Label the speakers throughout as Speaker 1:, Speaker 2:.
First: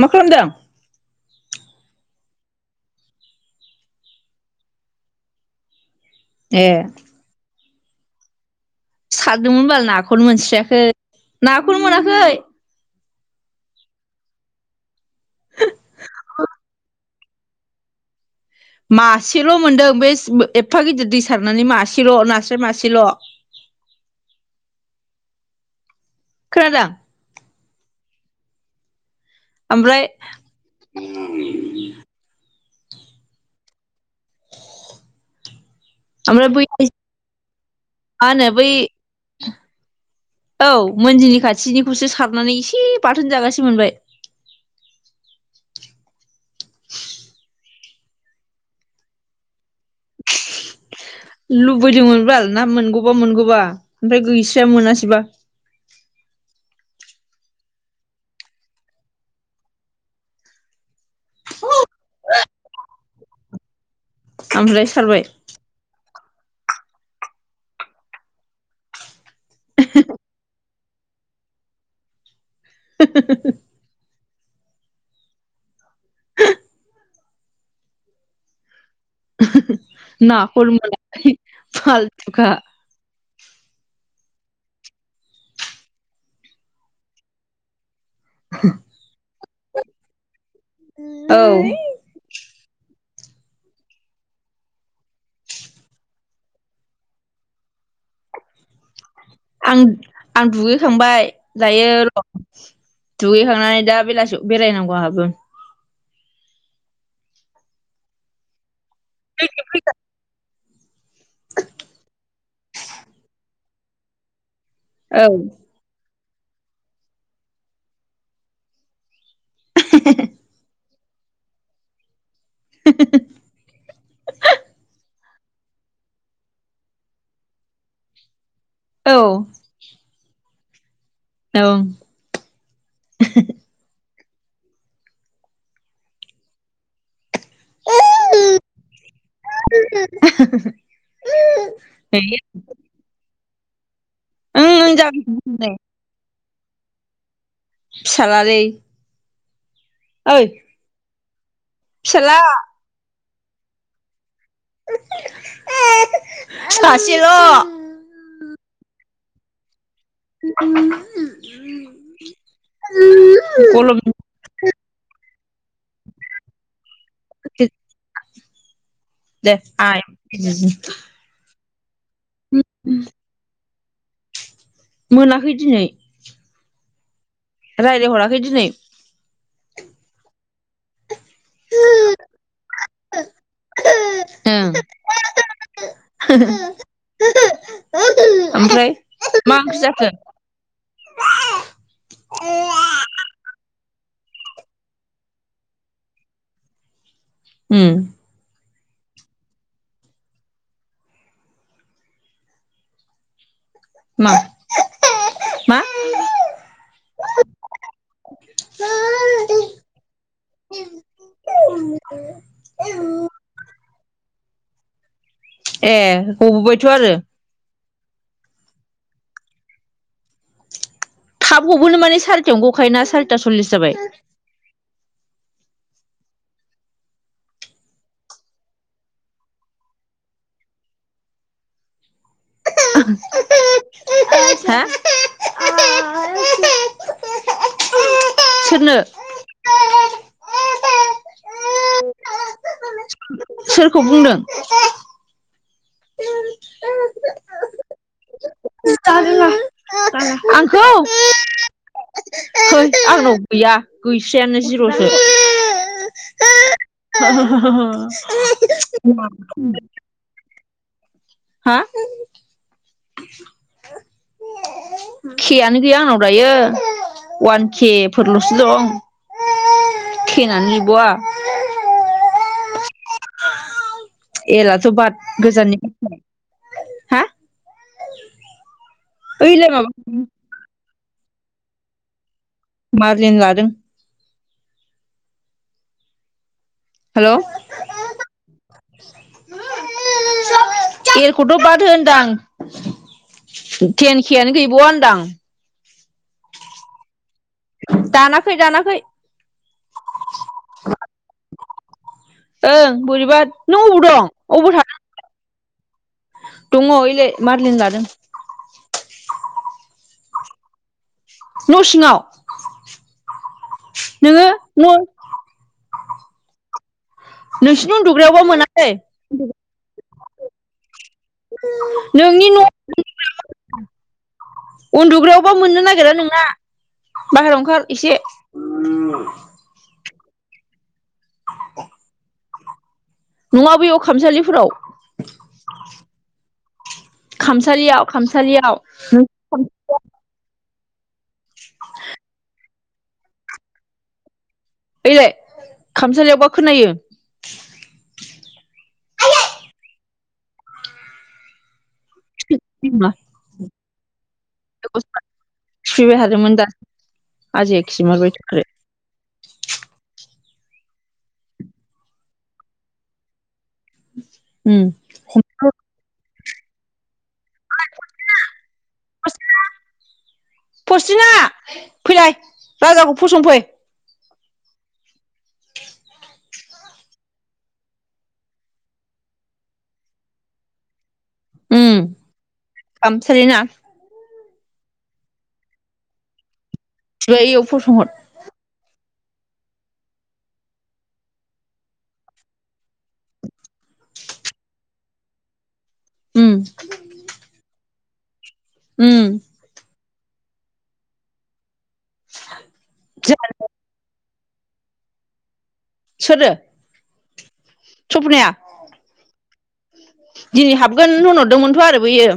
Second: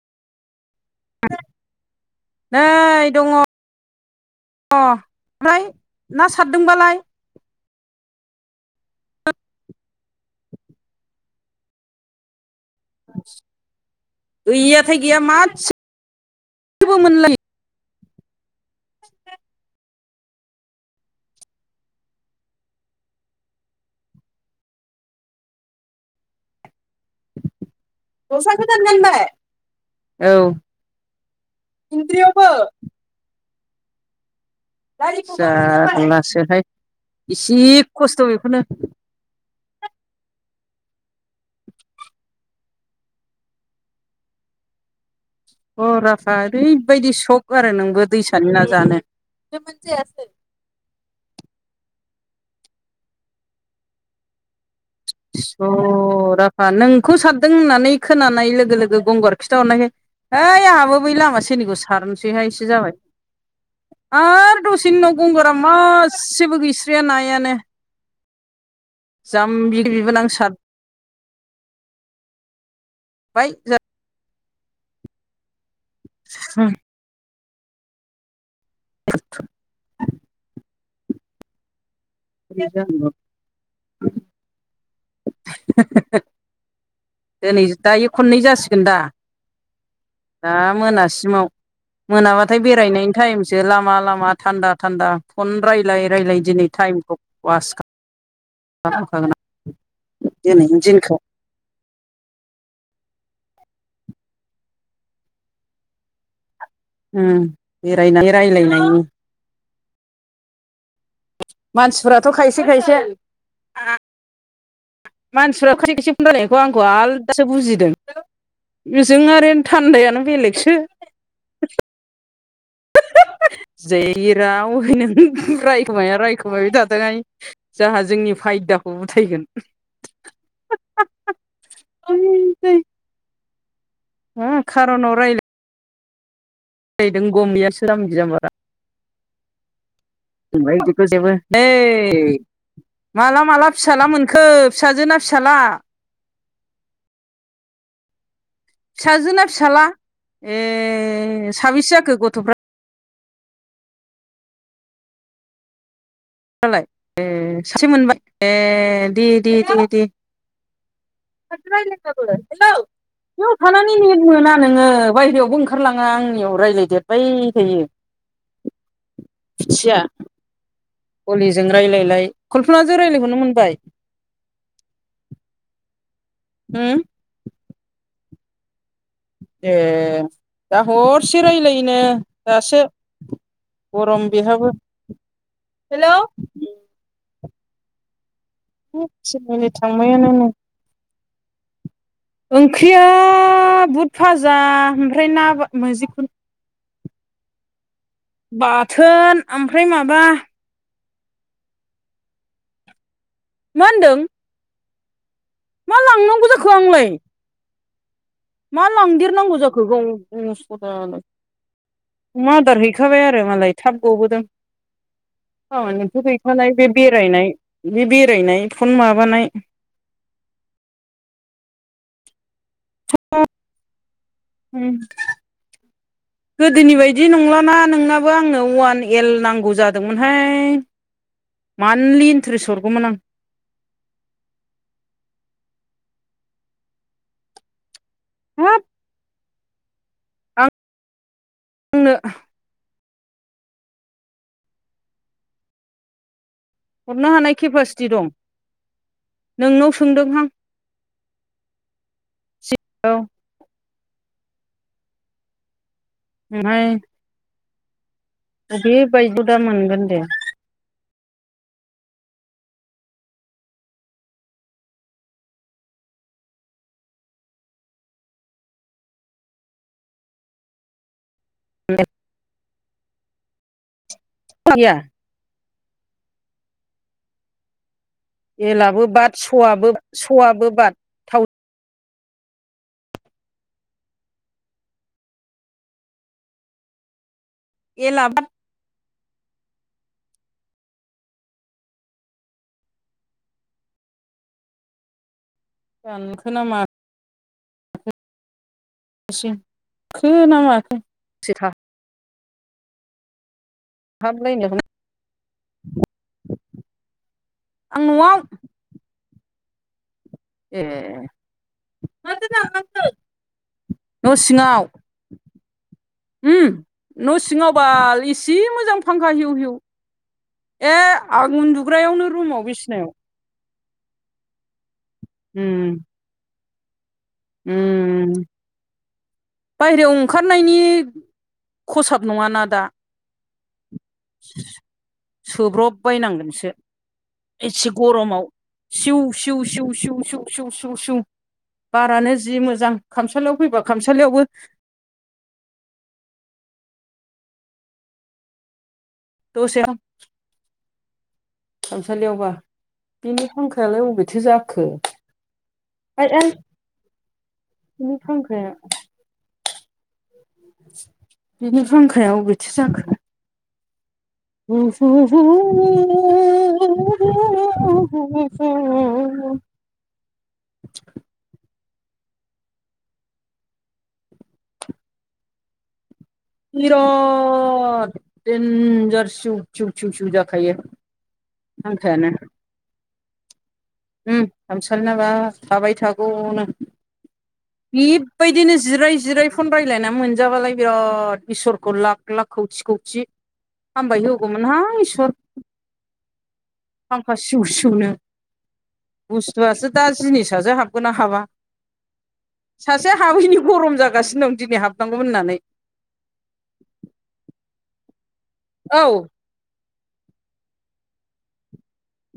Speaker 1: मा खालामदों?
Speaker 2: नै दङ अ ओमफ्राय ना
Speaker 1: ए
Speaker 2: सारदोंबालाय?
Speaker 1: सारदोंमोन बाल नाखौनो मोनस्रियाखो नाखौनो मोनाखै।
Speaker 2: [inaudible] गैयाथाय गैया मासे [inaudible] बो मोनलायै
Speaker 1: मासेल' मोनदों बे स एफा गिदिर दै सारनानै मासेल' नास्राय मासेल'। खोनादा?
Speaker 2: दसा गोदान गानबाय?
Speaker 1: ओमफ्राय
Speaker 2: औ [inaudible] इन्द्रियावबो? गारिफोरखौ
Speaker 1: ओमफ्राय
Speaker 2: जारलासोहाय
Speaker 1: बै मा
Speaker 2: इसे खस्थ'
Speaker 1: होनो
Speaker 2: बेखौनो
Speaker 1: बै [inaudible] औ मोनजिनि खाथिनिखौसो सारनानै एसे बाथोन जागासे मोनबाय।
Speaker 2: फुराखा ओरैबायदि सख आरो नोंबो दैसानि ना जानो जायासै।
Speaker 1: लुबैदोंमोन बाल ना मोनगौबा मोनगौबा ओमफ्राय गैसाया मोनासैबा।
Speaker 2: इस' राभा नोंखौ सारदों होननानै खोनानाय लोगो लोगो गंगार खिथाहरनायखाय ओइ आंहाबो बै लामा सेरनिखौ सारनोसैहाय एसे जाबाय। आरो द'
Speaker 1: ओमफ्राय
Speaker 2: सिनि उनाव
Speaker 1: सारबाय
Speaker 2: गंगार गा मासेबो गैस्राया नायानो [inaudible] जामबि बिबोनां सा बाय जा [inaudible] सां
Speaker 1: ओहोम ओम नाखौनो मोनाखै फाल्टु
Speaker 2: [unintelligible] हो होहो दिनै दायो खननै जासिगोन दा? दा
Speaker 1: औ
Speaker 2: मोनासिमाव। मोनाबाथाय बेरायनायनि टाइमसो लामा लामा थान्दा थान्दा फन रायलाय रायलाय दिनै टाइमखौ वास खा
Speaker 1: आं आं
Speaker 2: दिनैनि दिनखौ
Speaker 1: दुगैखांबाय दायो र' दुगैखांनानै दा बेलासि बेरायनांगौ आंहाबो।
Speaker 2: होम बेरायनाय रायलायनि
Speaker 1: [unintelligible]
Speaker 2: मानसिफ्राथ' खायसे खायसे
Speaker 1: औ
Speaker 2: मानसिफ्रा खायसे खायसे रायनायखौ आंखौ आलदासो बुजिदों [inaudible] ओजों आरो थान्दायानो बेलेगसो। ओहोहो जेराव हैनों रायखोमाया हाय। खोमाबाय थाथोंहाय जोंहा जोंनि फायदाखौ
Speaker 1: औ
Speaker 2: उथायगोन।
Speaker 1: औ दों [inaudible]
Speaker 2: मा खारनाव रायलाय फैदों गम गैया बे जामबि जाम्बा [inaudible] [unintelligible] ओइ माला माला फिसाला मोनख खो
Speaker 1: ओं
Speaker 2: फिसाजो‌ ना
Speaker 1: जाबाय
Speaker 2: फिसाला?
Speaker 1: नै फिसाला लै।
Speaker 2: फिसाजो ना फिसाला? ए साबेसे जाखो
Speaker 1: फिसाला
Speaker 2: गथ'फ्रा? नालाय
Speaker 1: सासेल'
Speaker 2: ए सासे मोनबाय ए दे दे दे दे।
Speaker 1: [inaudible]
Speaker 2: माथो रायलायाबो बेव थानाने
Speaker 1: गलम
Speaker 2: मोना नोङो बायह्रायावबो ओंखारलाङा आंनियाव रायलायदेर बाय थायो।
Speaker 1: दे
Speaker 2: [inaudible] फिथिया
Speaker 1: आइ
Speaker 2: [inaudible] हलिजों रायजलायलाय कल्पना जों रायज्लायहरनो मोनबाय?
Speaker 1: मोनाखै दिनै।
Speaker 2: होम।
Speaker 1: रायलायहराखै दिनै?
Speaker 2: ए दा हर से रायज्लायो नो दासो गरम
Speaker 1: ओं
Speaker 2: बेहाबो। हेलौ।
Speaker 1: होहो ओहोम ओमफ्राय मा
Speaker 2: थिनालि
Speaker 1: ओंख्रि जाखो।
Speaker 2: थांबायानो नै ओंख्रिया बुद फाजा ओमफ्राय ना मजिखुन।
Speaker 1: उम
Speaker 2: बाथोन ओमफ्राय माबा मा होनदों? मा लांनांगौ जाखो आंलाय। मा लांदेरनांगौ जाखो गावनो असदालाय अमा आदार हैखाबाय आरो मालाय थाब गबोदों। औ नोंथ'
Speaker 1: ए
Speaker 2: गैखानाय
Speaker 1: गबोबायथ'
Speaker 2: बे
Speaker 1: आरो
Speaker 2: बेरायनाय बे बेरायनाय फन माबानाय
Speaker 1: थाब गबोनो माने सारिथायावनो गखायोना सारिता सल्लिस जाबाय।
Speaker 2: उम
Speaker 1: [inaudible]
Speaker 2: गोदोनि बायदि नंलाना नोंनाबो आंनो अवान एल नांगौ जादोंमोनहाय। मान्थलि इन्ट्रेस्ट हरगौमोन आं।
Speaker 1: [inaudible]
Speaker 2: हाब
Speaker 1: सोरनो?
Speaker 2: आंनो
Speaker 1: सोरखौ बुंदों?
Speaker 2: हरनो हानाय केपासिटि दं।
Speaker 1: जादों
Speaker 2: नोंनाव सोंदोंहां
Speaker 1: आंखौ
Speaker 2: औ
Speaker 1: आंनाव गैया गैस्रायानो जिर'सो।
Speaker 2: [unintelligible]
Speaker 1: [unintelligible]
Speaker 2: अबे बायदिखौ दा मोनगोन दे
Speaker 1: हा के आनो गैया आंनाव दायो वान के फोरल'सो दं। थेनानै बहा
Speaker 2: [inaudible]
Speaker 1: एलाथ'
Speaker 2: गैया
Speaker 1: बाद गोजाननि हा
Speaker 2: एलाबो बाद
Speaker 1: ओइलाय माबा
Speaker 2: सवाबो सवाबो बाद
Speaker 1: मारजिन लादों। हेलौ
Speaker 2: एला बाद
Speaker 1: एलखौथ' बादो होनदां। तेन खेयानो गैबावा होनदां।
Speaker 2: दानखो नामा
Speaker 1: दानाखै दानाखै
Speaker 2: [inaudible] खो ना माखोसेथा
Speaker 1: ओं बोरैबा नों बबाव
Speaker 2: हामलायनो
Speaker 1: दङ ओलाय मारलिनो लादों।
Speaker 2: ए
Speaker 1: न' सिङाव नोङो न'
Speaker 2: ओम न' सिङाव
Speaker 1: नोंसिनि
Speaker 2: बाल
Speaker 1: उन्दुग्रायावबा
Speaker 2: एसे
Speaker 1: मोनालै
Speaker 2: मोजां फांखा हिउ हिउ ए आं उन्दुग्रायावनो
Speaker 1: नोंनि न'
Speaker 2: रुमाव बिसिनायाव
Speaker 1: उन्दुग्रायावबा मोननो
Speaker 2: उम
Speaker 1: नागिरा नोंना। बाहेरायाव ओंखार एसे।
Speaker 2: बायेरायाव ओंखारनायनि खसाब नङाना दा।
Speaker 1: नङा बेैयाव खामसालिफोराव
Speaker 2: सोब्रब बायनांगोनसो एसे
Speaker 1: खामसालियाव
Speaker 2: गरमाव
Speaker 1: खामसालियाव
Speaker 2: सिउ सिउ सिउ सिउ सिउ सिउ सिउ सिउ बारानो जि मोजां खामसालियाव फैबा खामसालियावबो
Speaker 1: ओइलाय खामसालियावबा खोनायो
Speaker 2: दसे थामसालियावबा
Speaker 1: बिमा
Speaker 2: बिनि फांखायालाय अबेथो जाखो
Speaker 1: थुफैबाय थादोंमोन दा आजाया खिमारबाय थुख्रो
Speaker 2: [unintelligible] बिनि फांखाया अबेथो जाखो
Speaker 1: उम
Speaker 2: [unintelligible] [unintelligible]
Speaker 1: फस्थिना फैलाय राजाखौ फसंफै।
Speaker 2: बिराट देन्जार सिउ-सिउ जाखायो। फांखायानो
Speaker 1: खामसलिना
Speaker 2: उम हामसालि नाबा थाबाय थागौनो
Speaker 1: बियाव फसंहर
Speaker 2: बेबायदिनो जिराय जिराय फन रायज्लायना मोनजाबालाय बिराद इसोरखौ लाख-लाख खौथि-खौथि हामबाय होगौमोनहां इसोर
Speaker 1: उम
Speaker 2: फांखा सिउ सिउनो
Speaker 1: उम
Speaker 2: बुस्थुआसो दा जिनिससो हाबगोन ना हाबा सासे
Speaker 1: जोहा
Speaker 2: हाबैनि गरम जागासिनो दं दिनै हाबनांगौमोन होननानै।
Speaker 1: सोरो सफनाया
Speaker 2: औ
Speaker 1: दिनै हाबगोन होनहरदोंमोनथ' आरो बैयो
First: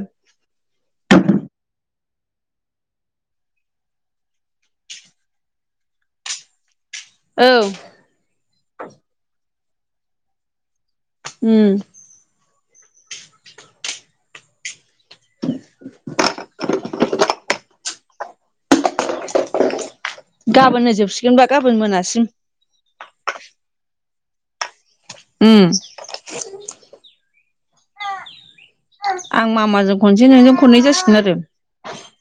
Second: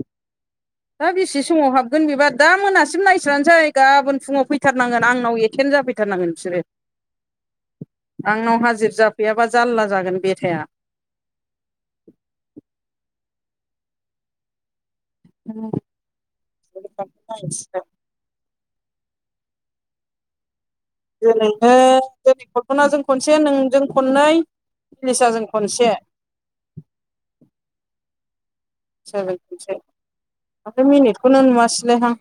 Speaker 2: दा बेसे समाव हाबगोन बेबा दा मोनासिम नायस्रानोसै गाबोन फुङाव फैथारनांगोन आंनाव एथेन्ट जाफै फैथारनांगोन बिसोरो
Speaker 1: औ
Speaker 2: आंनाव हाजिर जाफैयाबा जालला जागोन बेेथाया।
Speaker 1: उम
Speaker 2: [unintelligible]
Speaker 1: गाबोनो जोब
Speaker 2: दिरैनो दिनै खलफनाजों खनसे नोंजों खननै निलिसाजों
Speaker 1: उम
Speaker 2: खनसे जाबाय
Speaker 1: आं मामाजों खनसे नोंजों खननै जासिगोन आरो
Speaker 2: नुआसैलायहां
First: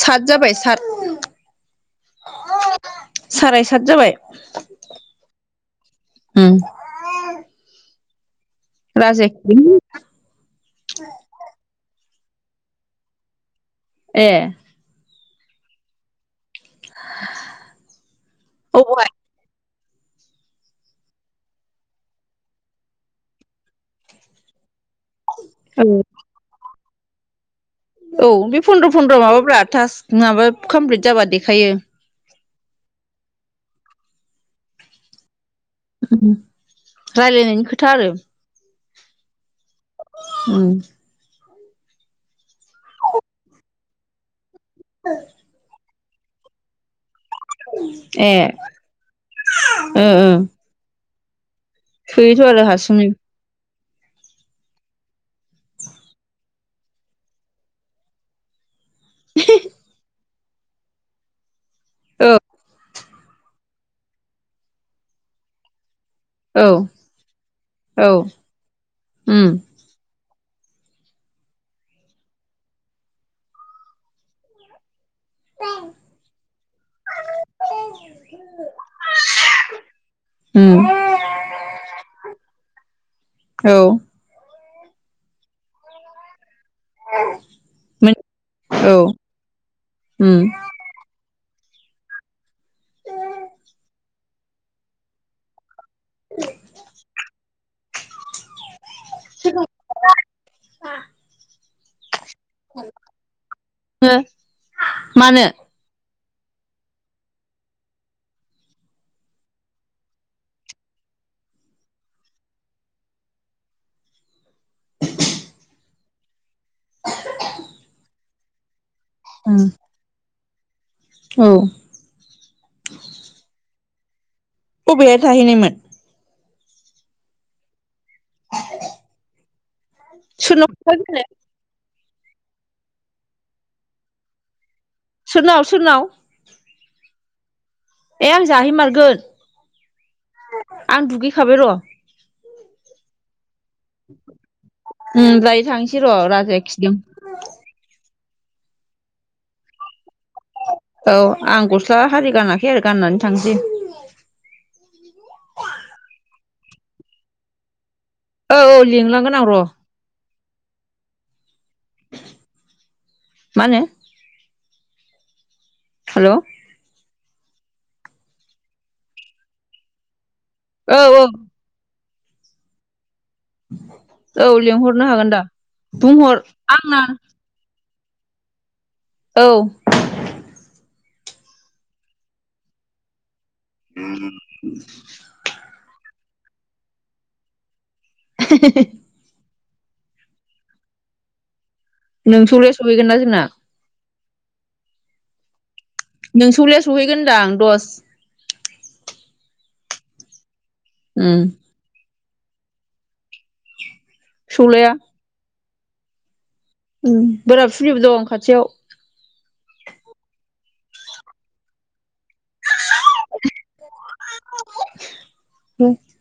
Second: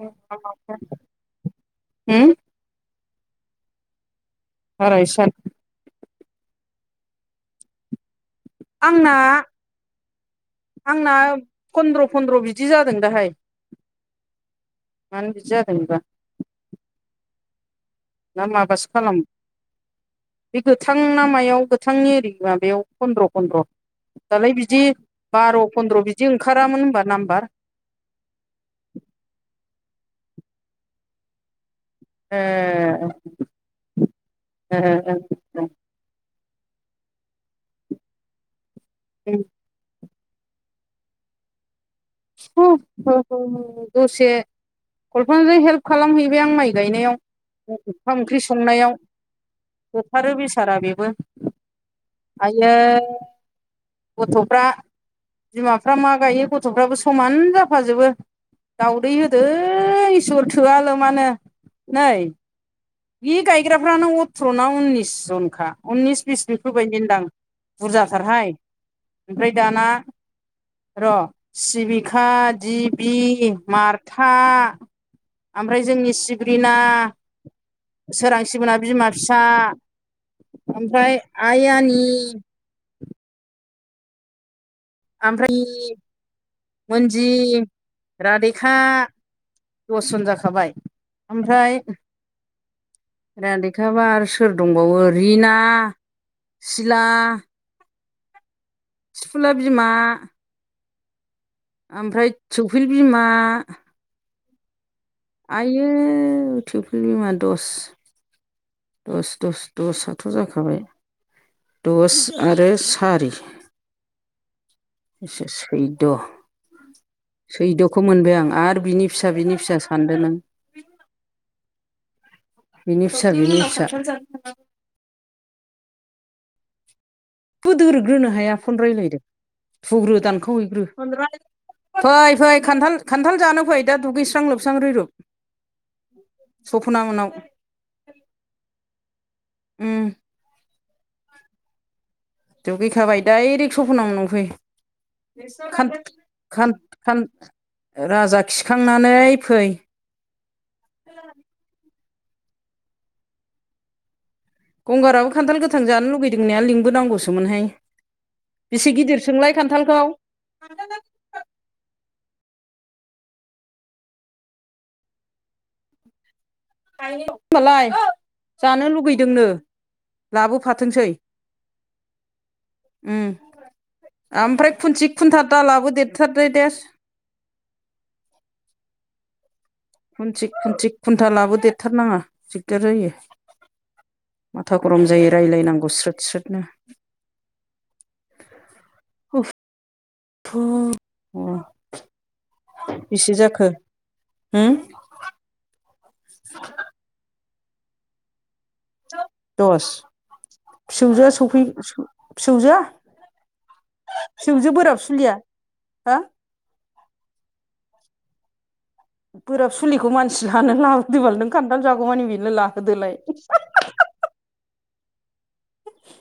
Speaker 1: सात जाबाय सात साराय सात जाबाय
Speaker 2: साराय साट
Speaker 1: उम [unintelligible]
Speaker 2: आंना
Speaker 1: राजाया
Speaker 2: आंना फन्द्र'-फन्द्र' बिदि जादों दाहाय
Speaker 1: ए
Speaker 2: मानो बिदि जादों बेबा
Speaker 1: [unintelligible]
Speaker 2: ना माबासो खालामो बे गोथां ना मायाव गोथांनि ओरै माबायाव फन्द्र'-फन्द्र' दालाय बिदि बार' फन्द्र' बिदि ओंखारामोन होनबा नाम्बार
Speaker 1: औ बे फन्द्र' फन्द्र माबाब्रा थास्क माबा कमप्लिट जाबा देखायो
Speaker 2: ए ए ए
Speaker 1: रायलायनायनि खोथा आरो
Speaker 2: [unintelligible]
Speaker 1: उ
Speaker 2: दसे कलपानाजों हेल्प खालामहैबाय आं माइ गायनायाव ओंखाम
Speaker 1: ए
Speaker 2: ओंख्रि संनायाव
Speaker 1: ओ ओ
Speaker 2: बुथारो बेसारा बेबो
Speaker 1: थोयोथ' आरो
Speaker 2: आयै
Speaker 1: हारसिंनो
Speaker 2: गथ'फ्रा बिमाफ्रा मा गायो गथ'फ्राबो समान जाफाजोबो। दावदै होदों इसोर थोआ लमानो नै
Speaker 1: औ
Speaker 2: बि गाय फैग्राफ्रानो अथ्र'ना उननिस जनखा उननिस बिस
Speaker 1: औ
Speaker 2: बेफोरबायदि नोदां
Speaker 1: औ
Speaker 2: बुरजाथारहाय
Speaker 1: उम
Speaker 2: ओमफ्राय दाना र' सिबिखा दिबि मारथा ओमफ्राय जोंनि सिब्रिना सोरांसि मोनना बिमा फिसा
Speaker 1: उम
Speaker 2: ओमफ्राय आइ आनि
Speaker 1: औ
Speaker 2: ओमफ्राय मोनजि रादेका
Speaker 1: औ
Speaker 2: द'सजन
Speaker 1: उम
Speaker 2: जाखाबाय ओमफ्राय रदेखाबा आरो सोर दंबावो रिना सिला थिफुला बिमा
Speaker 1: ओ
Speaker 2: ओमफ्राय थुफ्रि बिमा
Speaker 1: म होन [unintelligible]
Speaker 2: आयो थुफ्रि बिमा दस दस दस दसाथ' जाखाबाय दस आरो सारि सै सैद' सैद'खौ मोनबाय आं आरो बिनि फिसा बिनि
Speaker 1: उम
Speaker 2: फिसा सानदो नों
Speaker 1: औ
Speaker 2: बिनि फिसा बिनि फिसा
Speaker 1: अबेहाय थाहैनायमोन
Speaker 2: बोदोरग्रोनो हाया फन रायजलायदों थुग्रो
Speaker 1: सोरनाव
Speaker 2: दानखावहैग्रो
Speaker 1: खोन्थाग्रोनो
Speaker 2: फै फै खान्थाल खान्थाल जानो फै दा दुगैस्रां लोबस्रां रैरुप
Speaker 1: सोरनाव सोरनाव
Speaker 2: सफ'ना मोननाव
Speaker 1: ए आं जाहैमारगोन
Speaker 2: उम
Speaker 1: आं दुगैखाबाय र'
Speaker 2: दुगैखाबाय डाइरेक्ट सफना मोननावफै
Speaker 1: उम दायो
Speaker 2: खान
Speaker 1: थांसै र' राजाया
Speaker 2: खान
Speaker 1: खिदों
Speaker 2: खान राजा खिखांनानै फै।
Speaker 1: औ आं गस्ला आरि गानाखै आरो गाननानै थांसै
Speaker 2: गंगाराबो खान्थाल गोथां जानो लुगैदों होननाया लिंबो नांगौसोमोनहाय
Speaker 1: औ औ
Speaker 2: बेसे गिदिर
Speaker 1: लिंलांगोन आं
Speaker 2: सोंलाय
Speaker 1: र'
Speaker 2: खान्थालखौ
Speaker 1: माने हेल'
Speaker 2: होनबालाय जानो लुगैदोंनो लाबोफा थोंसै
Speaker 1: औ
Speaker 2: ओम
Speaker 1: औ
Speaker 2: ओमफ्राय
Speaker 1: लिंहरनो
Speaker 2: खुन्थि
Speaker 1: हागोन दा
Speaker 2: खुन्था दालाबो
Speaker 1: बुंहर
Speaker 2: देरथारदो देस
Speaker 1: आंना औ
Speaker 2: खुनथिग खुुनथिक खुन्था लाबो देरथारनाङा दिगदार जायो माथा गरम जायो रायज्लायनांगौ स्रोद स्रोदनो
Speaker 1: [unintelligible]
Speaker 2: उफ
Speaker 1: नोंसौलाया सहैगोन ना
Speaker 2: बेसे
Speaker 1: जोंना
Speaker 2: जाखो होम
Speaker 1: नोंसौलाया सौहैगोन होनदां दस
Speaker 2: दस फिसौजोआ
Speaker 1: उम
Speaker 2: सौफै फिसौजोआ फिसौजो
Speaker 1: सौलाया
Speaker 2: बोराब सोुलिया हो
Speaker 1: ओम बोराब सुलिबो दं खाथियाव
Speaker 2: बोराब सुलिखौ मानसि लानो लाबोदबाल नों खान्थाल जागौमानि बेनो लाहोदोलाय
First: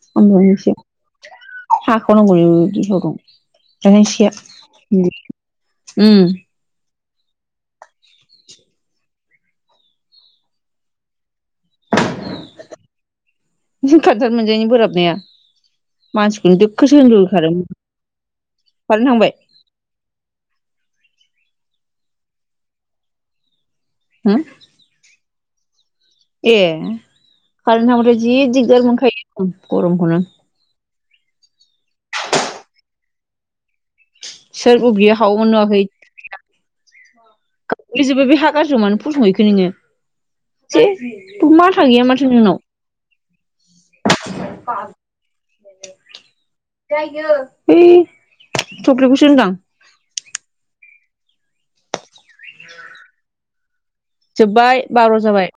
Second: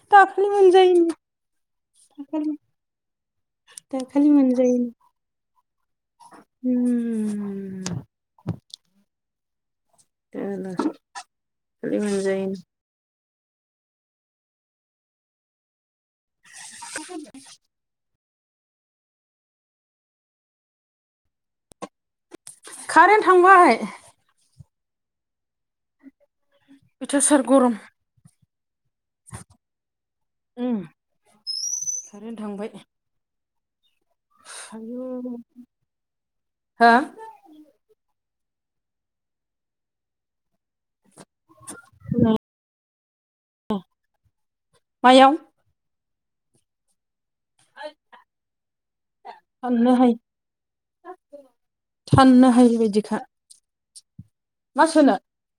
Speaker 1: ओम
Speaker 2: दाखलि मोनजायिनि दाखालि मोनजायैनि
Speaker 1: [unintelligible] उम
Speaker 2: उम दाला खालि मोनजायो
Speaker 1: खानथाल मोनजायनि बोराबनाया मानसिखौनो दोखो सो होनदो होखादोंमोन आं कारेन थांबाय
Speaker 2: खारेन थांबाय
Speaker 1: हो ए
Speaker 2: अयथासार गरम
Speaker 1: खारेन्ट थांबाथाय जि दिगदार मोनखायो गरमखौनो
Speaker 2: उम खारन थांबाय
Speaker 1: सोर अबयो हावोमोन नुवाखै
Speaker 2: होआ
Speaker 1: लेजुबो बो हा गारजिआव मनो फदुंहैखो नोङो जेबबो माथा गैया माथो नोंनाव
Speaker 2: अ मायाव
Speaker 1: है थख्लिबखौसो होनदो आं
Speaker 2: मनो‌ हायो थाननो हायिबायदिखा
Speaker 1: जोब्बाय
Speaker 2: मा
Speaker 1: बार'
Speaker 2: सोनो
Speaker 1: जाबाय